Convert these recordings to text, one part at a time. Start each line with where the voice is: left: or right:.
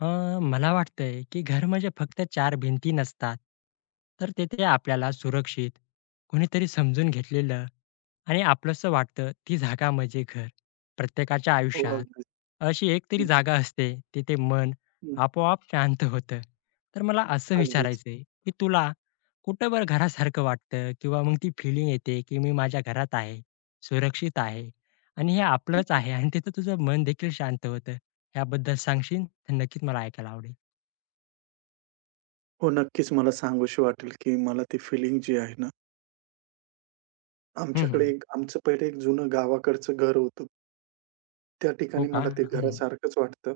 left: मला वाटतंय, की घर म्हणजे फक्त चार भिंती नसतात. तर तिथे आपल्याला सुरक्षित, कोणीतरी समजून घेतलेलं आणि आपलंसं वाटतं ती जागा म्हणजे घर. प्रत्येकाच्या
right: हो,
left: आयुष्यात
right: अगदीच.
left: अशी एक तरी
right: हं,
left: जागा असते, तिथे मन
right: हं.
left: आपोआप शांत होतं. तर मला असं
right: अगदीच.
left: विचारायचंय, की तुला कुठं बरं घरासारखं वाटतं किंवा मग ती फीलिंग येते, की मी माझ्या घरात आहे, सुरक्षित आहे आणि हे
right: हं,
left: आपलंच
right: हं.
left: आहे आणि तिथं तुझं मन देखील शांत होतं. याबद्दल सांगशील? तर नक्कीच मला ऐकायला आवडेल.
right: हो, नक्कीच मला सांगूशी वाटेल, की मला ती फिलिंग जी आहे ना,
left: हं,
right: आमच्याकडे
left: हं.
right: एक आमचं पहिले एक जुनं गावाकडचं घर होतं. त्या
left: हो
right: ठिकाणी
left: का?
right: मला ते
left: हं.
right: घरासारखंच वाटतं.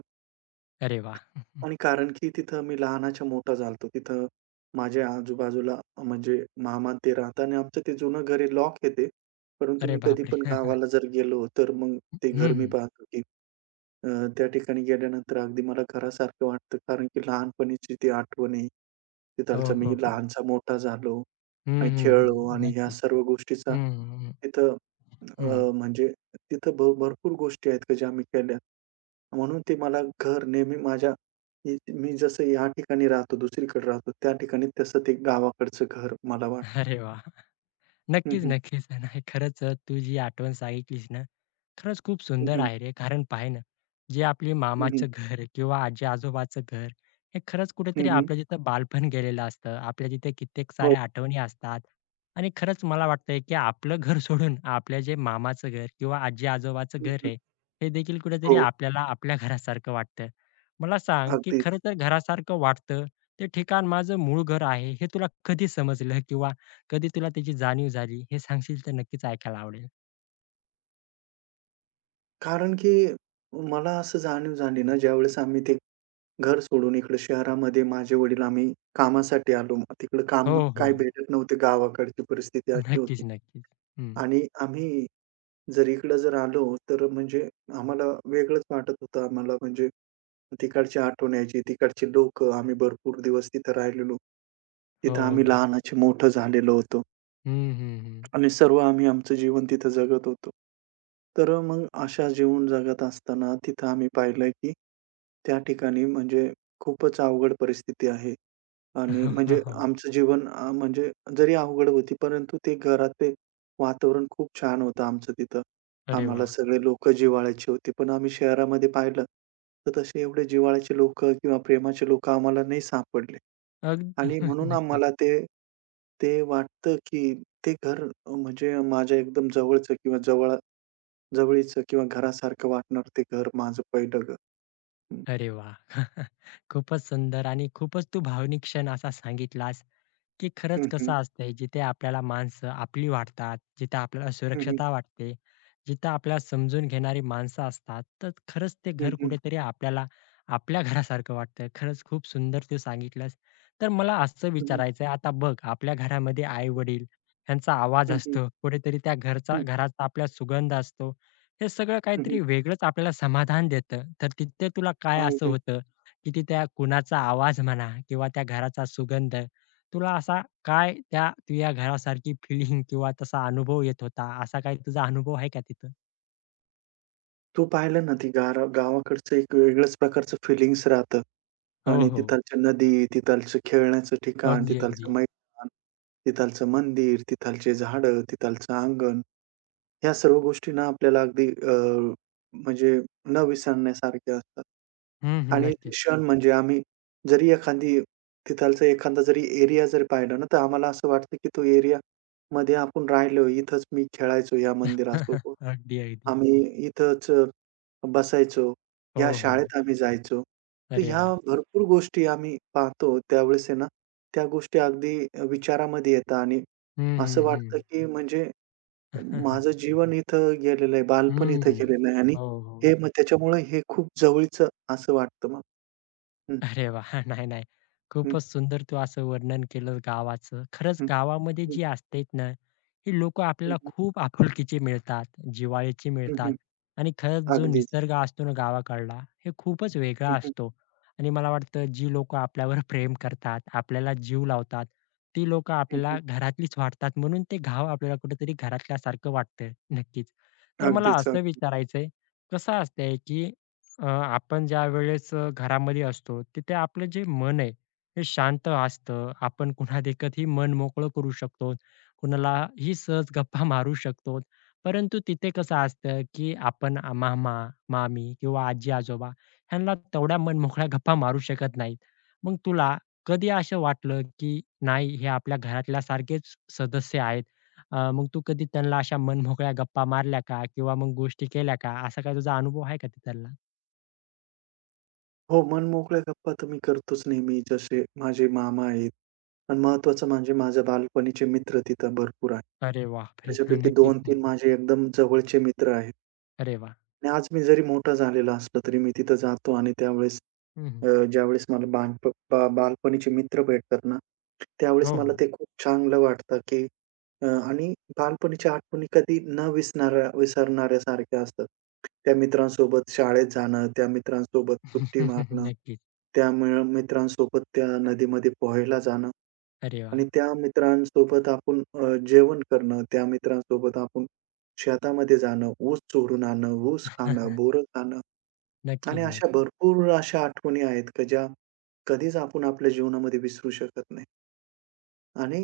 left: अरे वाह!
right: आणि कारण की तिथं मी लहानाच्या मोठा झालो होतो. तिथं माझ्या आजूबाजूला म्हणजे मामा ते राहतात आणि आमचं ते जुनं घर आहे, लॉक आहे ते. परंतु
left: अरे
right: मी कधी पण
left: बापरे!
right: गावाला जर गेलो, तर मग ते
left: हं,
right: घर मी
left: हं.
right: पाहतो की अ, त्या ठिकाणी गेल्यानंतर अगदी मला घरासारखं वाटतं. कारण की लहानपणीची ती आठवण आहे.
left: हो,
right: तिथालचा मी
left: हो, हो.
right: हं. मोठा झालो.
left: हं,
right: आणि
left: हं,
right: खेळलो
left: हं.
right: आणि ह्या
left: नक्कीच.
right: सर्व गोष्टीचा
left: हं, हं,
right: तिथं
left: हं.
right: म्हणजे तिथं भरपूर गोष्टी आहेत का ज्या मी केल्या. म्हणून ते मला घर नेहमी माझ्या मी मी जसं या ठिकाणी राहतो, दुसरीकडे राहतो, त्या ठिकाणी तसं ते गावाकडचं घर मला वाटतं.
left: अरे वाह!
right: हं,
left: नक्कीच,
right: हं.
left: नक्कीच. नाही खरंच तू जी आठवण सांगितलीस ना, खरंच खूप
right: हं,
left: सुंदर
right: हं.
left: आहे रे. कारण पाहे ना, जे आपली
right: हं, हं.
left: मामाचं घर किंवा आजी-आजोबाचं घर, हे खरंच कुठेतरी आपलं जिथं बालपण गेलेलं असतं. आपल्या तिथे कित्येक
right: हो.
left: साऱ्या आठवणी असतात. आणि खरंच मला वाटतंय, की आपलं घर सोडून आपल्या जे मामाचं घर किंवा आजी-आजोबाचं
right: हं,
left: घर
right: हं.
left: आहे, हे देखील कुठेतरी
right: हो.
left: आपल्याला आपल्या घरासारखं वाटतं. मला सांग, की
right: अगदीच.
left: खरं तर घरासारखं वाटतं, ते ठिकाण माझं मूळ घर आहे, हे तुला कधी समजलं? किंवा कधी तुला त्याची जाणीव झाली हे सांगशील तर नक्कीच ऐकायला आवडेल.
right: कारण की मला असं जाणीव झाली ना ज्यावेळेस आम्ही ते घर सोडून इकडे शहरामध्ये माझे वडील आम्ही कामासाठी आलो. मग तिकडे काम
left: हो,
right: काय
left: हो.
right: भेटत नव्हते. गावाकडची परिस्थिती अशी होती
left: नक्कीच, नक्कीच. हं.
right: आणि आम्ही जर इकडं आलो, तर म्हणजे आम्हाला वेगळंच वाटत होतं. आम्हाला म्हणजे तिकडची आठवण यायची. तिकडची लोकं, आम्ही भरपूर दिवस तिथं राहिलेलो.
left: हो,
right: तिथं आम्ही
left: अगदी.
right: लहानाचे मोठं झालेलो होतो.
left: हं, हं, हं.
right: आणि सर्व आम्ही आमचं जीवन तिथं जगत होतो. तर मग अशा जीवन जगत असताना तिथं आम्ही पाहिलं, की त्या ठिकाणी म्हणजे खूपच अवघड परिस्थिती आहे आणि
left: हो. हो,
right: म्हणजे
left: हो.
right: आमचं जीवन म्हणजे जरी अवघड होती, परंतु ते घरातले वातावरण खूप छान होतं आमचं तिथं.
left: अरे
right: आम्हाला
left: वा,
right: सगळे लोकं जिव्हाळ्याची होती. पण आम्ही शहरामध्ये पाहिलं, तर तसे एवढे जिव्हाळ्याचे लोकं किंवा प्रेमाचे लोकं आम्हाला नाही सापडले.
left: अगदी
right: आणि म्हणून
left: नक्कीच.
right: आम्हाला ते वाटतं की ते घर म्हणजे माझ्या एकदम जवळचं किंवा जवळीचं किंवा घरासारखं वाटणार ते घर माझं पहिलं घर. हं.
left: अरे वा, खूपच सुंदर आणि खूपच तू भावनिक क्षण असा सांगितलास. की खरंच
right: हं,
left: कसं
right: हं.
left: असतंय, जिथे आपल्याला माणसं आपली वाटतात, जिथे आपल्याला
right: हं, हं.
left: सुरक्षता वाटते, जिथं आपल्याला समजून घेणारी माणसं असतात, तर खरंच ते
right: हं,
left: घर
right: हं.
left: कुठेतरी आपल्याला आपल्या घरासारखं वाटतं. खरंच खूप सुंदर तू सांगितलंस. तर मला असं
right: हं, हं.
left: विचारायचंय, आता बघ आपल्या घरामध्ये आई-वडील ह्यांचा आवाज
right: हं, हं.
left: असतो, कुठेतरी त्या घराचा आपला सुगंध असतो. हे सगळं काहीतरी वेगळंच आपल्याला समाधान देतं. तर तिथे तुला काय असं
right: अगदी.
left: होतं, की तिथे कुणाचा आवाज म्हणा किंवा त्या घराचा सुगंध तुला असा काय त्या तुझ्या घरासारखी फीलिंग किंवा तसा अनुभव येत होता? असा काही तुझा अनुभव आहे का तिथं?
right: तू पाहिलं ना ती गारा गावाकडचं एक वेगळंच प्रकारचं फिलिंग्स राहतं
left: हो,
right: आणि
left: हो.
right: तिथालच्या नदी, तिथालचं खेळण्याचं ठिकाण,
left: अगदी,
right: तिथालचं
left: अगदी.
right: मैदान, तिथालचं मंदिर, तिथालचे झाडं, तिथालचं अंगण. ह्या सर्व गोष्टी ना आपल्याला अगदी म्हणजे न विसरण्यासारख्या असतात.
left: हं, हं.
right: आणि ते
left: नक्कीच.
right: क्षण म्हणजे आम्ही जरी एखादी तिथालचा एखादा जरी एरिया जरी पाहिला ना, तर आम्हाला असं वाटतं, की तो एरियामध्ये आपण राहिलो. इथंच मी खेळायचो या मंदिरासोबत.
left: अगदी, अगदी.
right: आम्ही इथंच बसायचो. ह्या
left: हो, हो.
right: शाळेत आम्ही जायचो. तर
left: अरे
right: ह्या
left: वाह!
right: भरपूर गोष्टी आम्ही पाहतो त्यावेळेस आहे ना, त्या गोष्टी अगदी विचारामध्ये येतात आणि
left: हं,
right: असं
left: हं,
right: वाटतं,
left: हं.
right: की म्हणजे माझं जीवन इथं गेलेलं आहे, बालपण इथं
left: हं.
right: गेलेलं आहे आणि
left: हो, हो.
right: हे मग त्याच्यामुळे हे खूप जवळचं असं वाटतं मला. हं,
left: अरे वाह! नाही, नाही.
right: हं,
left: खूपच सुंदर तू असं वर्णन केलं गावाचं. खरंच
right: हं,
left: गावामध्ये
right: हं,
left: जी असतेत ना, ही लोकं आपल्याला
right: हं,
left: खूप आपुलकीची मिळतात, जिव्हाळ्याची
right: हं,
left: मिळतात
right: हं,
left: आणि खरंच जो
right: अगदीच.
left: निसर्ग असतो ना गावाकडला, हे खूपच वेगळा
right: हं, हं,
left: असतो आणि मला वाटतं जी लोकं आपल्यावर प्रेम करतात, आपल्याला जीव लावतात, ती लोकं
right: हं,
left: आपल्याला
right: हं.
left: घरातलीच वाटतात म्हणून ते गाव आपल्याला कुठेतरी घरातल्यासारखं वाटतं. नक्कीच. तर मला
right: अगदीच,
left: असं
right: अगदी.
left: विचारायचंय, कसं असतंय की आपण ज्यावेळेस घरामध्ये असतो, तिथे आपलं जे मन आहे, हे शांत असतं. आपण कुणादेखतही मन मोकळं करू शकतो. कुणालाही सहज गप्पा मारू शकतो. परंतु तिथे कसं असतं, की आपण मामा, मामी किंवा आजी-आजोबा ह्यांना तेवढ्या मनमोकळ्या गप्पा मारू शकत नाहीत. मग तुला कधी असं वाटलं, की नाही हे आपल्या घरातल्यासारखेच सदस्य आहेत. मग तू कधी त्यांना अशा मनमोकळ्या गप्पा मारल्या का? किंवा मग गोष्टी केल्या का? असा काही तुझा अनुभव आहे का तिथला?
right: हो, मनमोकळ्या गप्पा तर मी करतोच नेहमी. जसे माझे मामा आहेत आणि महत्त्वाचं म्हणजे माझे बालपणीचे मित्र तिथं भरपूर आहेत.
left: अरे बापरे! हां,
right: त्याच्यापैकी
left: नक्कीच, नक्की.
right: 2-3 माझे एकदम जवळचे मित्र आहेत
left: अरे वाह!
right: आणि आज मी जरी मोठा झालेला असलो, तरी मी तिथं जातो आणि त्यावेळेस
left: हं, हं.
right: ज्यावेळेस मला बानप बा बालपणीचे मित्र भेटतात ना, त्यावेळेस
left: हो,
right: मला
left: हो.
right: ते खूप चांगलं वाटतं, की आणि बालपणीच्या आठवणी कधी न विसणाऱ्या विसरणाऱ्यासारख्या असतात. त्या मित्रांसोबत शाळेत जाणं, त्या मित्रांसोबत सुट्टी मारणं,
left: नक्कीच.
right: त्या मिळ मित्रांसोबत त्या नदीमध्ये पोहायला जाणं
left: अरे वाह!
right: आणि त्या मित्रांसोबत आपण जेवण करणं, त्या मित्रांसोबत आपण शेतामध्ये जाणं, ऊस चोरून आणणं, ऊस खाणं, बोरं खाणं आणि
left: नक्कीच,
right: अशा
left: नक्कीच.
right: भरपूर अशा आठवणी आहेत, की ज्या कधीच आपण आपल्या जीवनामध्ये विसरू शकत नाही. आणि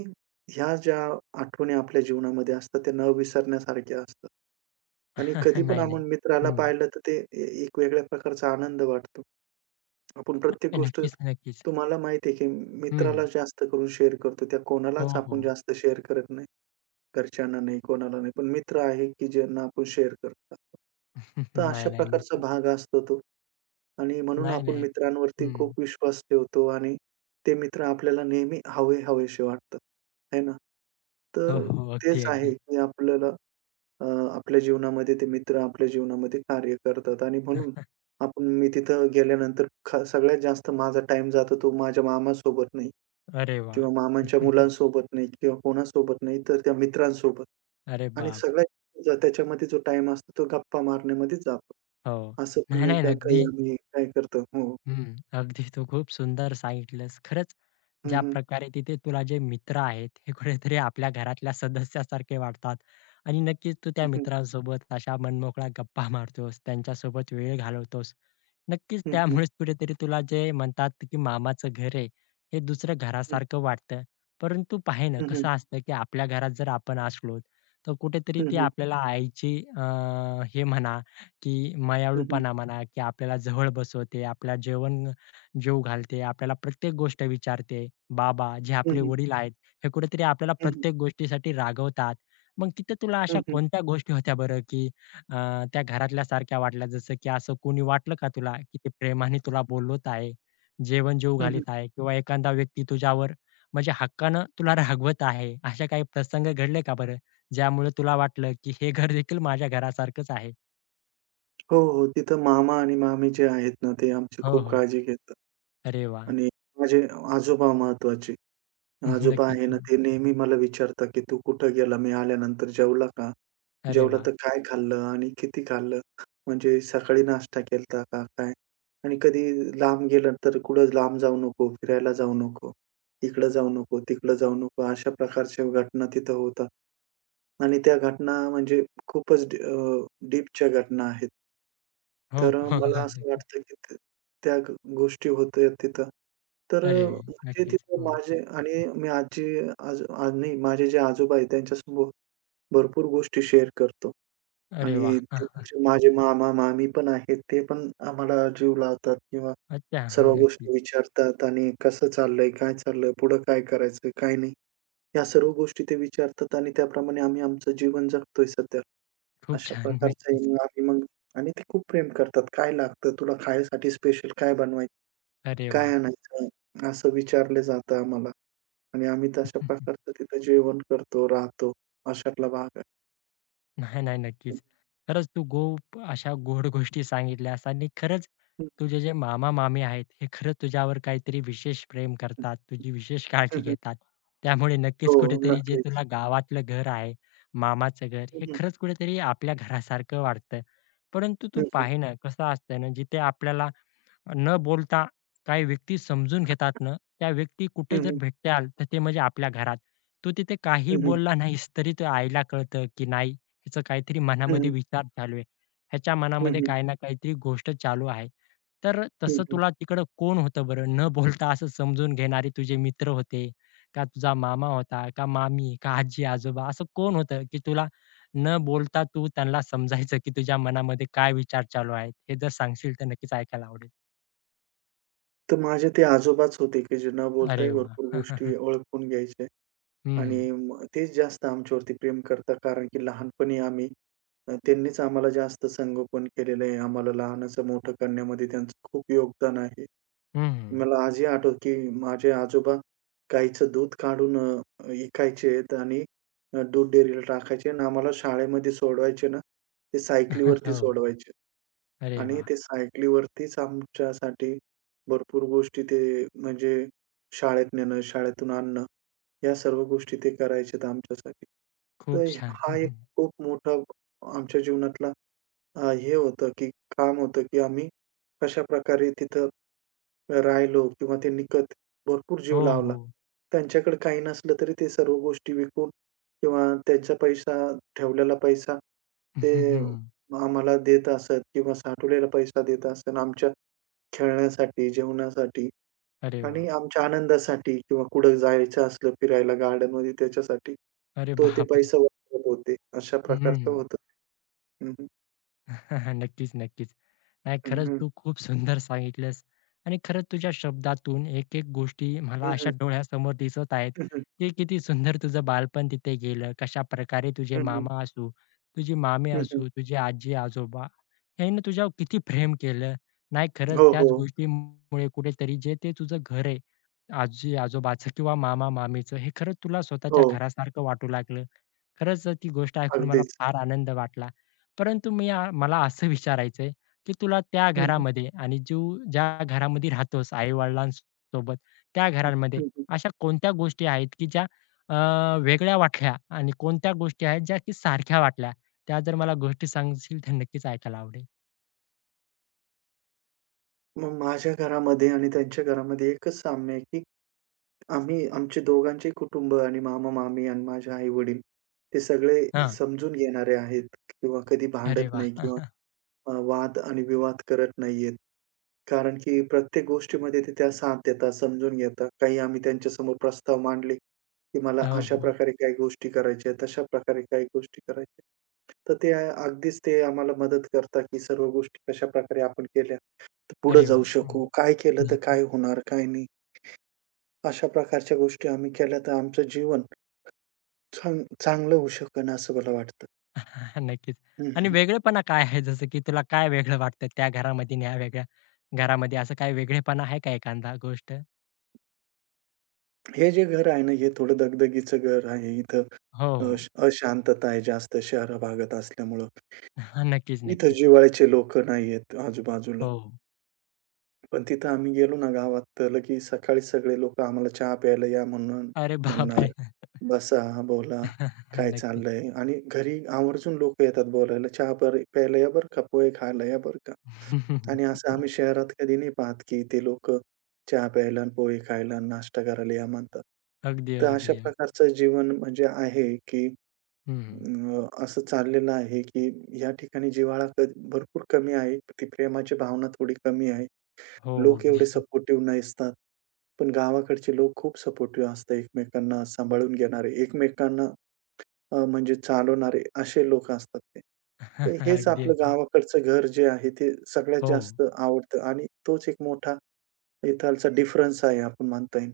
right: ह्या ज्या आठवणी आपल्या जीवनामध्ये असतात, त्या न विसरण्यासारख्या असतात. आणि कधी पण
left: नाही,
right: आपण
left: नाही.
right: मित्राला
left: हं.
right: पाहिलं, तर ते एक वेगळ्या प्रकारचा आनंद वाटतो. आपण प्रत्येक गोष्ट
left: नक्कीच, नक्कीच.
right: तुम्हाला माहिती आहे, की
left: हं, हं.
right: मित्राला जास्त करून शेअर करतो. त्या
left: हो,
right: कोणालाच आपण
left: हो.
right: जास्त शेअर करत नाही. घरच्यांना नाही, कोणाला नाही. पण मित्र आहे, की ज्यांना आपण शेअर करत तर अशा
left: नाही, नाही.
right: प्रकारचा
left: नक्कीच.
right: भाग असतो तो. आणि म्हणून
left: नाही,
right: आपण
left: नाही.
right: मित्रांवरती
left: हं.
right: खूप विश्वास ठेवतो आणि ते मित्र आपल्याला नेहमी हवे हवेसे वाटतात, है ना?
left: हो,
right: तर
left: हो.
right: तेच
left: अगदी,
right: आहे
left: अगदी.
right: की आपल्याला अ, आपल्या जीवनामध्ये ते मित्र आपल्या जीवनामध्ये कार्य करतात आणि म्हणून मी तिथं गेल्यानंतर सगळ्यात जास्त माझा टाईम जातो तो माझ्या मामासोबत नाही
left: अरे वाह!
right: किंवा मामांच्या मुलांसोबत नाही किंवा कोणासोबत नाही, तर त्या मित्रांसोबत
left: अरे
right: आणि
left: बाप!
right: सगळ्यात त्याच्यामध्ये जो टाईम असतो तो गप्पा मारण्यामध्येच जातो.
left: हो.
right: असं पण
left: नाही,
right: नाही
left: नाही.
right: का काही
left: अगदी
right: आम्ही काय करतो हो.
left: हम्म. अगदी तू खूप सुंदर सांगितलंस. खरंच
right: हं,
left: ज्या
right: हं.
left: प्रकारे तिथे तुला जे मित्र आहेत हे कुठेतरी आपल्या घरातल्या सदस्यासारखे वाटतात आणि नक्कीच तू त्या
right: हं, हं,
left: मित्रांसोबत अशा मनमोकळ्या गप्पा मारतोस, त्यांच्यासोबत वेळ घालवतोस. नक्कीच
right: हं, हं,
left: त्यामुळेच कुठेतरी तुला जे म्हणतात की मामाचं घर आहे, हे दुसरं
right: हं,
left: घरासारखं वाटतं. परंतु पाहे ना
right: हं, हं,
left: कसं असतं की आपल्या घरात जर आपण असलो, तर कुठेतरी
right: हं,
left: ती
right: हं, हं,
left: आपल्याला आईची हे म्हणा की
right: हं, हं,
left: मायाळूपणा म्हणा, की आपल्याला जवळ बसवते, आपल्याला जेवण जेवू घालते, आपल्याला प्रत्येक गोष्ट विचारते. बाबा जे आपले
right: हं,
left: वडील आहेत, हे कुठेतरी आपल्याला
right: हं,
left: प्रत्येक गोष्टीसाठी रागवतात. मग तिथं तुला अशा
right: हं,
left: कोणत्या गोष्टी होत्या बरं, की अ, त्या घरातल्यासारख्या वाटल्या? जसं की असं कोणी वाटलं का तुला, की ते प्रेमाने तुला बोलवत आहे, जेवण जेवू घालीत आहे किंवा एखादा व्यक्ती तुझ्यावर म्हणजे हक्कानं तुला रागवत आहे, असे काही प्रसंग घडले का बरं? ज्यामुळे तुला वाटलं, की हे घर देखील माझ्या घरासारखंच आहे?
right: हो, हो. तिथं मामा आणि मामी जे आहेत ना, ते आमची
left: हो,
right: खूप
left: हो.
right: काळजी घेतात
left: अरे वाह!
right: आणि माझे आजोबा महत्त्वाचे. आजोबा
left: नक्कीच.
right: आहे ना, ते नेहमी मला विचारतात, की "तू कुठं गेला? मी आल्यानंतर जेवला का?
left: अरे
right: जेवला
left: वाह!
right: तर काय खाल्लं आणि किती खाल्लं? म्हणजे सकाळी नाश्ता केलता का काय?" आणि कधी लांब गेलं तर कुठं लांब जाऊ नको, फिरायला जाऊ नको, इकडं जाऊ नको, तिकडं जाऊ नको. अशा प्रकारच्या घटना तिथं होतात. आणि त्या घटना म्हणजे खूपच डीपच्या घटना आहेत.
left: हो,
right: तर
left: हो.
right: मला असं
left: नक्की.
right: वाटतं, की त्या ग गोष्टी होत्या तिथं. तर
left: अरे
right: म्हणजे
left: नक्कीच.
right: तिथं
left: हं.
right: माझे आणि मी आजी आज आज नाही माझे जे आजोबा आहेत त्यांच्यासमोर भरपूर गोष्टी शेअर करतो.
left: अरे
right: आणि
left: वाह! हां.
right: तिकडचे माझे मामा-मामी पण आहेत. ते पण आम्हाला जीव लावतात किंवा
left: अच्छा. हां,
right: सर्व गोष्टी
left: नक्कीच.
right: विचारतात आणि कसं चाललंय, काय चाललंय, पुढं काय करायचं, काय नाही. या सर्व गोष्टी ते विचारतात आणि त्याप्रमाणे आम्ही आमचं जीवन जगतोय सध्या.
left: खूप
right: अशा
left: छान.
right: प्रकारचं आहे.
left: नक्कीच.
right: मग आम्ही मग आणि ते खूप प्रेम करतात. काय लागतं तुला खायसाठी स्पेशल काय बनवायचं?
left: अरे
right: काय
left: वाह!
right: आणायचं? असं विचारलं जातं आम्हाला आणि आम्ही तशा प्रकारचं तिथं जेवण करतो, राहतो. अशातला भाग आहे.
left: नाही, नाही.
right: हं,
left: नक्कीच. खरंच तू खूप अशा गोड गोष्टी सांगितल्यास आणि खरंच
right: हं,
left: तुझे जे मामा-मामी आहेत, हे खरंच तुझ्यावर काहीतरी विशेष प्रेम करतात, तुझी विशेष
right: हं,
left: काळजी
right: हं.
left: घेतात. त्यामुळे
right: हो,
left: नक्कीच कुठेतरी जे
right: नक्कीच.
left: तुला गावातलं घर आहे, मामाचं घर,
right: हं,
left: हे
right: हं.
left: खरंच कुठेतरी आपल्या घरासारखं वाटतं. परंतु
right: हं,
left: तू
right: हं.
left: पाहे ना, कसं असतं ना, जिथे आपल्याला न बोलता काही व्यक्ती समजून घेतात ना, त्या व्यक्ती
right: हं,
left: कुठे जर
right: हं.
left: भेटाल, तर ते म्हणजे आपल्या घरात. तू तिथे काही
right: हं, हं.
left: बोलला नाहीस, तरी तो आईला कळतं, की नाही हिचं काहीतरी
right: हं,
left: मनामध्ये
right: हं.
left: विचार चालू आहे. ह्याच्या मनामध्ये
right: हं,
left: काही ना काहीतरी गोष्ट चालू आहे. तर तसं तुला तिकडं कोण होतं बरं? न बोलता असं समजून घेणारे तुझे मित्र होते, का तुझा मामा होता, का मामी, का आजी-आजोबा असं कोण होतं, की तुला न बोलता तू त्यांना समजायचं, की तुझ्या मनामध्ये काय विचार चालू आहेत? हे जर सांगशील तर नक्कीच ऐकायला आवडेल.
right: तर माझे ते आजोबाच होते, की जे न बोलताही
left: अरे
right: भरपूर गोष्टी
left: वाह!
right: ओळखून घ्यायचे
left: हं,
right: आणि
left: हं.
right: मग तेच जास्त आमच्यावरती प्रेम करतात. कारण की लहानपणी आम्ही त्यांनीच आम्हाला जास्त संगोपन केलेलं आहे. आम्हाला लहानाचं मोठं करण्यामध्ये त्यांचं खूप योगदान आहे.
left: हं, हं.
right: मला आजही आठवतं, की माझे आजोबा गाईचं दूध काढून विकायचेत आणि दूध डेअरीला टाकायचे आणि आम्हाला शाळेमध्ये सोडवायचे ना, ते सायकलीवरती
left: हो.
right: सोडवायचे.
left: अरे
right: आणि
left: वाह!
right: ते सायकलीवरतीच आमच्यासाठी भरपूर गोष्टी ते म्हणजे शाळेत नेणं, शाळेतून आणणं, या सर्व गोष्टी ते करायचेत आमच्यासाठी. तर
left: खूप छान. हं,
right: हा एक
left: हं.
right: खूप मोठा आमच्या जीवनातला हे होतं की काम होतं की आम्ही कशाप्रकारे तिथं राहिलो किंवा ते निकत भरपूर जीव
left: हो,
right: लावला.
left: हो.
right: त्यांच्याकडे काही नसलं तरी ते सर्व गोष्टी विकून किंवा त्यांचा पैसा ठेवलेला पैसा ते
left: हं, हं.
right: आम्हाला देत असत किंवा साठवलेला पैसा देत असत. आमच्या खेळण्यासाठी, जेवणासाठी
left: अरे वाह!
right: आणि आमच्या आनंदासाठी किंवा कुठं जायचं असलं फिरायला गार्डनमध्ये त्याच्यासाठी,
left: अरे
right: ते
left: बापरे!
right: पैसा वापरत होते. अशा
left: हं,
right: प्रकारचं
left: हं.
right: होतं. हं, हं.
left: नक्कीच, नक्कीच. नाही,
right: हं,
left: खरंच
right: हं.
left: तू खूप सुंदर सांगितलंस आणि खरंच तुझ्या शब्दातून एक-एक गोष्टी मला अशा डोळ्यासमोर दिसत आहेत,
right: हं, हं.
left: की किती सुंदर तुझं बालपण तिथे गेलं. कशाप्रकारे तुझे
right: हं, हं.
left: मामा असू, तुझी मामी
right: हं, हं.
left: असू, तुझे आजी-आजोबा यांनी तुझ्यावर किती प्रेम केलं. नाही, खरंच
right: हो,
left: त्याच
right: हो.
left: गोष्टीमुळे कुठेतरी जे ते तुझं घर आहे, आजी-आजोबाचं किंवा मामा-मामीचं, हे खरंच तुला स्वतःच्या
right: हो.
left: घरासारखं वाटू लागलं. खरंच ती गोष्ट ऐकून मला
right: अगदीच.
left: फार आनंद वाटला. परंतु मला असं विचारायचंय की तुला त्या
right: हं, हं.
left: घरामध्ये आणि तू ज्या घरामध्ये राहतोस आई-वडिलांसोबत, त्या
right: हं,
left: घरांमध्ये
right: हं, हं.
left: अशा कोणत्या गोष्टी आहेत की ज्या अ, वेगळ्या वाटल्या आणि कोणत्या गोष्टी आहेत ज्या की सारख्या वाटल्या? त्या जर मला गोष्टी सांगशील तर नक्कीच ऐकायला आवडेल.
right: मग माझ्या घरामध्ये आणि त्यांच्या घरामध्ये एकच साम्य आहे, की आम्ही आमचे दोघांचे कुटुंब आणि मामा-मामी आणि माझे आई-वडील ते सगळे
left: हां.
right: समजून घेणारे आहेत किंवा कधी
left: अरे
right: भांडत
left: वाह!
right: नाही किंवा वाद आणि विवाद करत नाहीयेत. कारण की प्रत्येक गोष्टीमध्ये ते त्या साथ देतात, समजून घेतात. काही आम्ही त्यांच्यासमोर प्रस्ताव मांडले, की मला
left: हो,
right: अशा
left: हो.
right: प्रकारे काही गोष्टी करायच्या आहेत, तशा प्रकारे काही गोष्टी करायच्या आहेत. तर ते अगदीच आम्हाला मदत करतात, की सर्व गोष्टी कशाप्रकारे आपण केल्या, तर पुढे
left: अरे वाह!
right: जाऊ शकू.
left: हं.
right: काय केलं तर काय होणार, काय नाही. अशा प्रकारच्या गोष्टी आम्ही केल्या तर आमचं जीवन चांगलं होऊ शकेन असं मला वाटतं.
left: नक्कीच.
right: हं,
left: आणि
right: हं.
left: वेगळेपणा काय आहे? जसं की तुला काय वेगळं वाटतं त्या घरामध्ये आणि ह्या वेगळ्या घरामध्ये असं काही वेगळेपणा आहे का एखादा गोष्ट?
right: हे जे घर आहे ना, हे थोडं दगदगीचं घर आहे. इथं
left: हो, हो.
right: अशांतता आहे जास्त शहरा भागात असल्यामुळं.
left: नक्कीच,
right: इथं
left: नक्कीच.
right: जिव्हाळ्याचे लोकं नाहीयेत आजूबाजूला.
left: हो. हो.
right: पण तिथं आम्ही गेलो ना गावात, तर लगेच सकाळी सगळे लोकं आम्हाला चहा प्यायला या म्हणून
left: अरे
right: म्हणणार.
left: बापरे!
right: बसा, बोला, काय
left: नक्कीच.
right: चाललंय? आणि घरी आवर्जून लोक येतात बोलायला, "चहा प्यायला या बरं का, पोहे खायला या बरं का." आणि असं आम्ही शहरात कधी नाही पाहत, की ते लोकं चहा प्यायला आणि पोहे खायला आणि नाश्ता करायला या म्हणतात.
left: अगदी,
right: तर
left: अगदी.
right: अशा
left: अग
right: प्रकारचं जीवन म्हणजे आहे, की
left: हं,
right: असं चाललेलं आहे, की या ठिकाणी जिव्हाळा क भरपूर कमी आहे. ती प्रेमाची भावना थोडी कमी आहे.
left: हो,
right: लोक एवढे
left: अगदी.
right: सपोर्टिव्ह नसतात. पण गावाकडचे लोक खूप सपोर्टिव्ह असतात. एकमेकांना सांभाळून घेणारे, एकमेकांना म्हणजे चालवणारे असे लोक असतात ते. तर हेच
left: अगदी,
right: आपलं
left: अगदी.
right: गावाकडचं घर जे आहे ते सगळ्यात
left: हो.
right: जास्त आवडतं आणि तोच एक मोठा इथालचा डिफरन्स आहे आपण म्हणता येईल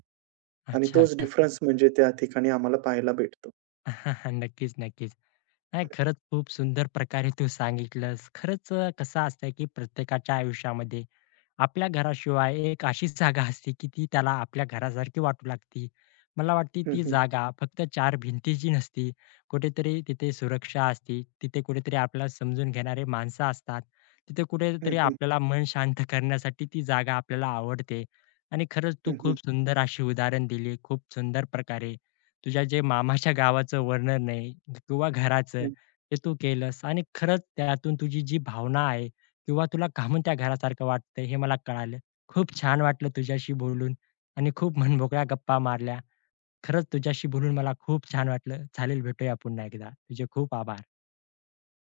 right: आणि
left: अच्छा,
right: तोच
left: अच्छा.
right: डिफरन्स म्हणजे त्या ठिकाणी आम्हाला पाहायला भेटतो.
left: नक्कीच, नक्कीच. नाही खरंच खूप सुंदर प्रकारे तू सांगितलंस. खरंच कसं असतंय की प्रत्येकाच्या आयुष्यामध्ये आपल्या घराशिवाय एक अशी जागा असते, की ती त्याला आपल्या घरासारखी वाटू लागते. मला वाटते
right: हं,
left: ती
right: हं.
left: जागा फक्त चार भिंतीची नसती. कुठेतरी तिथे सुरक्षा असते. तिथे कुठेतरी आपल्याला समजून घेणारे माणसं असतात. तिथे
right: हं,
left: कुठेतरी
right: हं.
left: आपल्याला मन शांत करण्यासाठी ती जागा आपल्याला आवडते. आणि खरंच तू
right: हं, हं.
left: खूप सुंदर अशी उदाहरण दिली. खूप सुंदर प्रकारे तुझ्या जे मामाच्या गावाचं वर्णन आहे किंवा घराचं, ते तू केलंस आणि खरंच त्यातून तुझी जी भावना आहे किंवा तुला का म्हणून त्या घरासारखं वाटतंय हे मला कळालं. खूप छान वाटलं तुझ्याशी बोलून आणि खूप मनमोकळ्या गप्पा मारल्या. खरंच तुझ्याशी बोलून मला खूप छान वाटलं. चालेल भेटूया पुन्हा एकदा. तुझे खूप आभार.